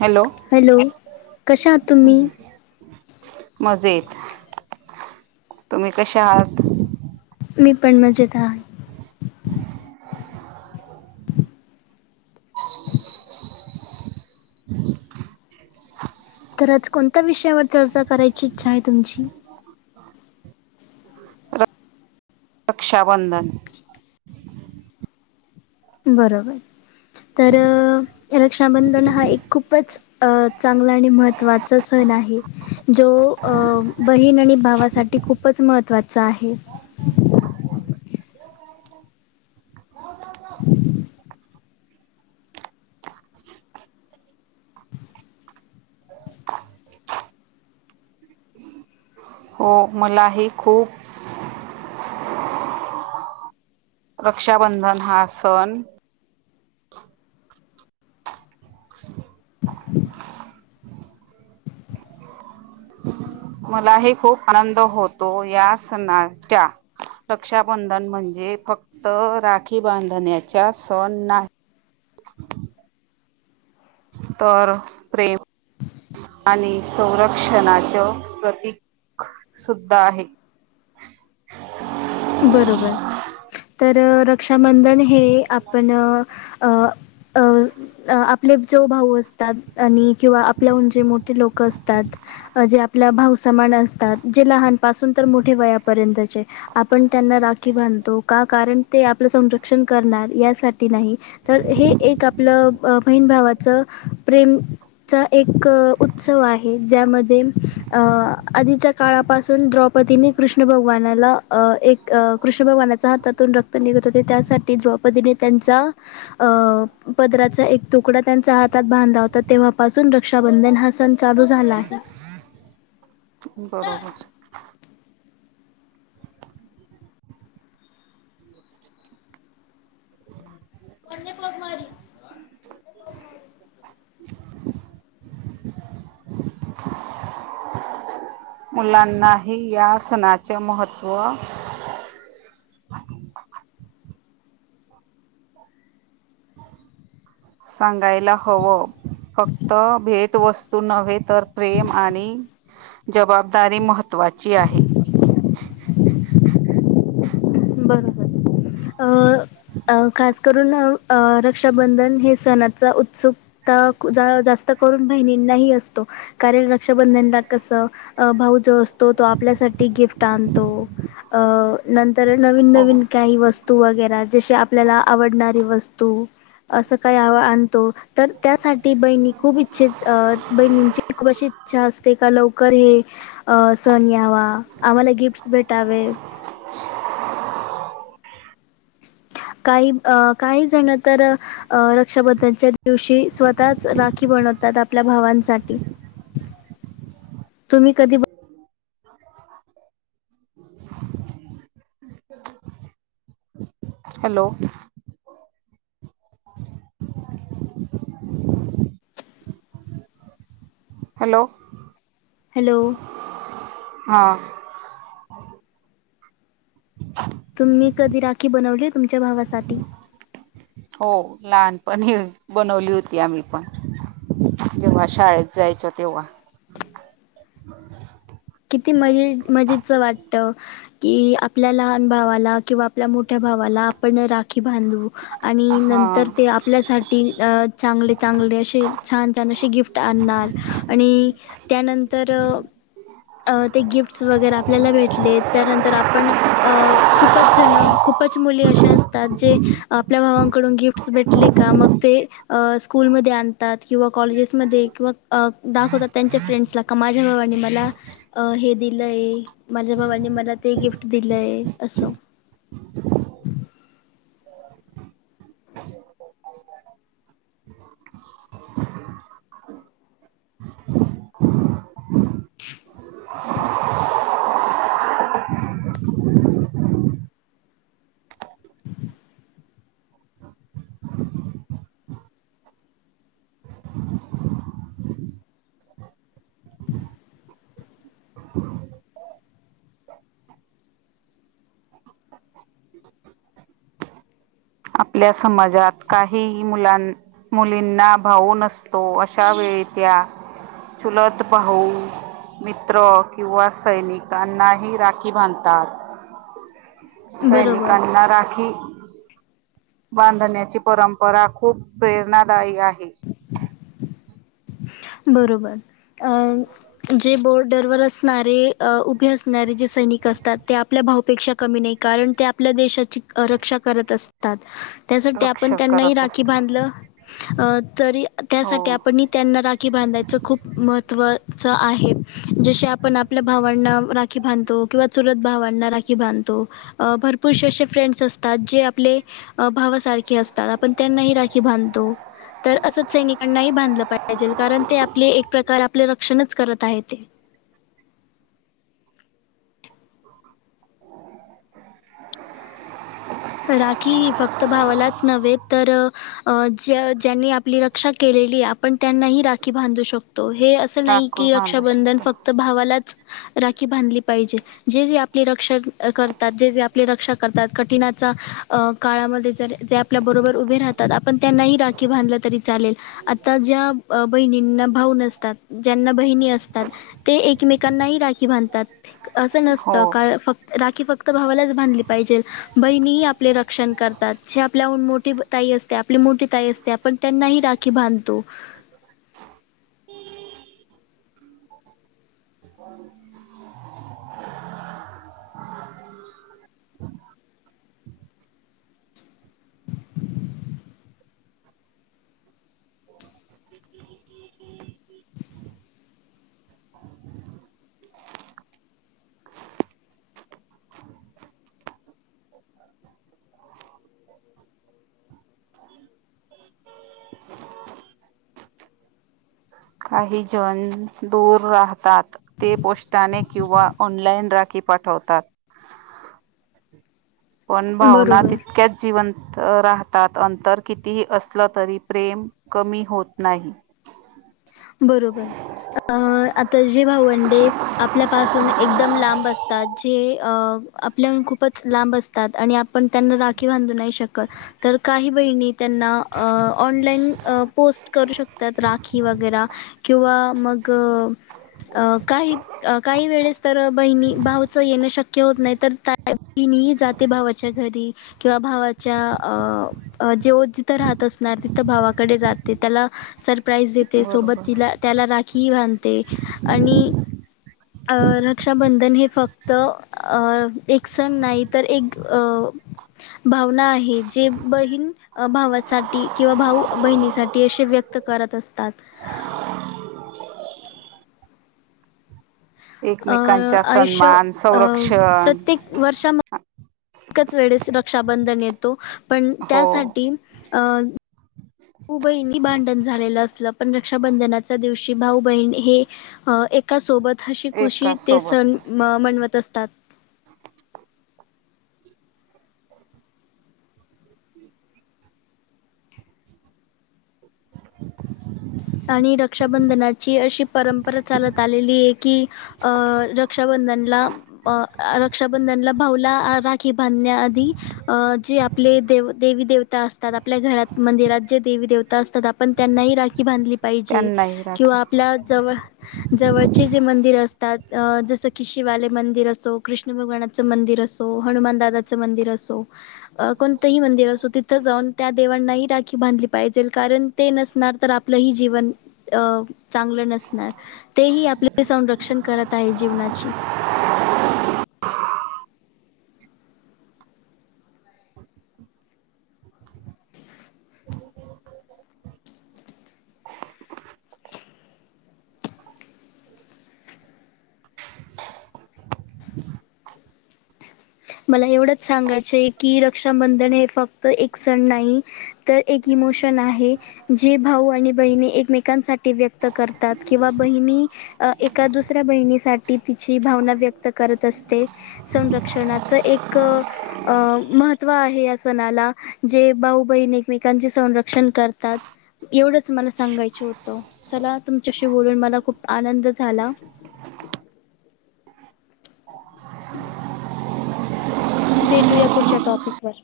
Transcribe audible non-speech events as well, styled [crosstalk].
Hello hello कशा आहात तुम्ही हम्म. मजेत, तुम्ही कशा आहात? मी पण मजेत आहे. [inaudible] खरच कोणत्या विषयावर चर्चा करायची इच्छा आहे तुमची? रक्षाबंधन. बरोबर, तर रक्षाबंधन हा एक खूपच चांगला आणि महत्त्वाचा सण आहे जो अ बहीण आणि भावासाठी खूपच महत्त्वाचा आहे. [inaudible] हो मलाही खूप रक्षाबंधन हा सण मलाही खूप आनंद होतो या सणाच्या रक्षाबंधन म्हणजे फक्त राखी बांधण्याच्या सण नाही तर प्रेम आणि संरक्षणच प्रतीक सुद्धा आहे. बरोबर, तर रक्षाबंधन हे आपण अ अ. आपले जो भाऊ असतात आणि किंवा आपल्याहून जे मोठे लोक असतात जे आपला भाऊ समान असतात, जे लहानपासून तर मोठे वयापर्यंतचे आपण त्यांना राखी बांधतो का कारण ते आपलं संरक्षण करणार यासाठी नाही तर हे एक आपलं बहीण भावाचं प्रेम च एक उत्सव आहे ज्यामध्ये अ आधीचा काळापासून द्रौपदीने कृष्ण भगवानाला अ एक कृष्ण भगवानाचा हातातून रक्त निघत होते त्यासाठी द्रौपदीने त्यांचा अ पदराचा एक तुकडा त्यांचा हातात बांधला होता तेव्हापासून रक्षा बंधन हा सण चालू झाला आहे. बरोबर. [inaudible] [inaudible] मुलांनाही या सणाचे महत्व सांगायला हवं. फक्त भेटवस्तू नव्हे तर प्रेम आणि जबाबदारी महत्त्वाची आहे. बरोबर अ अ खास करून रक्षाबंधन हे सणाचा उत्सुक ता जास्त करून बहिणींनाही असतो कारण रक्षाबंधनला कसं भाऊ जो असतो तो आपल्यासाठी गिफ्ट आणतो अ नंतर नवीन हो नवीन काही वस्तू तू वगैरा, जशी आपल्याला आवडणारी वस्तू, असं काही आणतो तर त्यासाठी बहिणी खूप बहिणीची खूप अशी इच्छा असते का लव कर हे सण यावा, आम्हाला गिफ्टस भेटावे काही अ काही जण तर अं रक्षाबंधनच्या दिवशी स्वतःच राखी बनवतात आपल्या भावांसाठी तुम्ही कधी म आहे [inaudible] हॅलो! हॅलो! हॅलो! हा ह [unintelligible] तुम्ही कधी राखी बनवली तुमच्या भावासाठी. हो लहानपणी बनवली होती. आम्ही पण जेव्हा शाळेत जायचो तेव्हा. हं [inaudible] किती मजे मजेचं वाटतं. कि आपल्या लहान भावाला किंवा आपल्या मोठ्या भावाला आपण राखी बांधू. आणि हा नंतर ते आपल्यासाठी चांगले चांगले असे छान छान असे गिफ्ट गिफ्ट आणणार आणि त्यानंतर. अ ते गिफ्टस वगैरे आपल्याला भेटले त्यानंतर आपण, अ खूपच जण खूपच मुली अशा असतात जे, आपल्या भावांकडून गिफ्टस भेटले का मग ते अ मध्ये स्कूल आणतात. किंवा कॉलेजेसमध्ये किंवा दाखवतात त्यांच्या फ्रेंड्स ला क माझ्या भावांनी मला, अ हे दिलंय माझ्या भावांनी मला ते गिफ्ट दिलंय असं, हम् [inaudible] आपल्या समाजात काहीही मुलां मुलींना भाऊ नसतो, अशा वेळी त्या चूलत भाऊ. मित्र किंवा सैनिकांनाही राखी बांधतात. बरोबर सैनिकांना राखी बांधण्याची परंपरा खूप प्रेरणादायी आहे. हं [inaudible] बरोबर अं जे बौर्डरवर असणारे उभे असणारे जे सैनिक असतात, ते आपल्या भाऊपेक्षा कमी नाही कारण ते आपल्या देशाची रक्षा करत असतात. त्यासाठी आपण रक्षक त्यांनाही करत राखी असत बांधलं, तरी त्यासाठी हो आपण ही त्यांना राख खी बांधायच खूप महत्त्वच आहे जसे आपण आपल्या भावांना राीखी बांधतो किंवा चुलत भावांना राखी बांधतो भरपूरसेे असे फ्रेंडस असतं तात. जे आपले भावासारखे असतात आपण त्यांनाही राखी बांधतो. तर असंच सैनिकांनाही बांधलं पाहिजेल. कारण ते आपले एक प्रकार आपले रक्षणच करत आहेत ते. राखी ही फक्त भावालाच नव्हे तर, अ ज ज्यांनी आपली रक्षा केलेली आपण त्यांनाही राखी बांधू शकतो हे अस नाही राखूळ की बांधू रक्षाबंधन शकतो. फक्त भावालाच, राखी बांधली पाहिजे, जे जे आपले रक्षा करतात जे जे आपले रक्षा करतात कठीण चा काळामध्ये जर जे आपल्याबरोबर उभे राहतात. आपण त्यांनाही राखी बांधलं तरी चालेल. आता ज्या बहिणींना भाऊ नसतात. ज्यांना बहिणी असतात. ते एकमेकांनाही राखी बांधतात. असं नसतं हो का फक् राखी फक्त भावालाच बांधली पाहिजेल. बहिणीही आपले रक्षण करतात जे आपल्याहून मोठी ताई असते आपली मोठी ताई असते आपण त्यांनाही राखी बांधतो. काही जण दूर राहतात. ते पोस्टाने किंवा ऑनलाइन राखी पाठवतात. पण भावना बरोबर तितक्याच जिवंत राहतात अंतर कितीही असलं तरी प्रेम कमी होत नाही. बरोबर अ आता जे भावंडे आपल्यापासून एकदम लांब असतात जे अ आपल्याहून खूपच लांब अस तात आणि आपण त्यांना राखी बांधू नाही शकत. तर काही बहिणी त्यांना अ ऑनलाईन अ पोस्ट करू शकतात राखी वगैरा. किंवा मग, अ काही काही वेळेस तर बहिणी भाऊचं येणं शक्य होत नाही तर ता बहीणही जाते भावाच्या घरी किंवा भावाच्या अ जेव जिथं राहत असणार तिथं भावाकडे जाते त्याला सरप्राईज देते सोबत बरोबर. तिला त्याला राखीही बांधते आणि अ रक्षाबंधन हे फक्त एक सण नाही तर एक अ भावना आहे जे बहीण अ भावासाठी किंवा भाऊ बहिणीसाठी असे व्यक्त करत असतात. अ एकमेकांचा आयुष्य सन्मान, अ संरक्षण प्रत्येक वर्षा म एकच वेळेस रक्षाबंधन येतो पण हो त्यासाठी अ भाऊ बहिणी भांडण झालेलं असलं पण रक्षाबंधनाच्या दिवशी भाऊ बहिण हे एक का सोबत हशी कुशी एकाच ते सण सोबतच मनवत असतात. आणि रक्षाबंधनाची अशी परंपरा चालत आलेली आहे की अ रक्षाबंधनला अ रक्षाबंधनला भाऊला राखी बांधण्या आधी अ जे आपले दे देवी देवता असतात आपल्या घरात मंदिरात जे देवी देवता असतात आपण त्यांनाही राखी बांधली पाहिजे त्यांनाही किंवा राखीव आपल्या जवळ जवळचे जे मंदिर असतात जसं कि शिवालंय मंदिर असो कृष्ण भगवान चं मंदिर असो हनुमान दादाचं मंदिर असो. कोणतंही मंदिर असो तिथं जाऊन त्या देवांनाही राखी बांधली पाहिजे कारण ते नसणार तर आप लई जिवन अ चांगलं नसणार. तेही आपलं सौरक्षण करत आहे जीवनाची. मला एवढंच सांगायचं हे की रक्षाबंधन हे फक्त एक सण नाही, तर एक इमोशन आहे. जे भाऊ आणि बहीण एकमेकांसाठी व्यक्त करतात किंवा बहिणी अ एखाद दुसऱ्या बहिणीसाठी तिची भावना व्यक्त करत असते सौरक्षणात. च एक अ महत्व आहे या सणाला. जे भाऊ-बहीण एकमेकांचे सौरक्षण करतात, एवढंच मला सांगायचं होतं चला तुमच्याशी बोलून मला खूप आनंद झाला. भेटूया पुढच्या टॉपिक वर.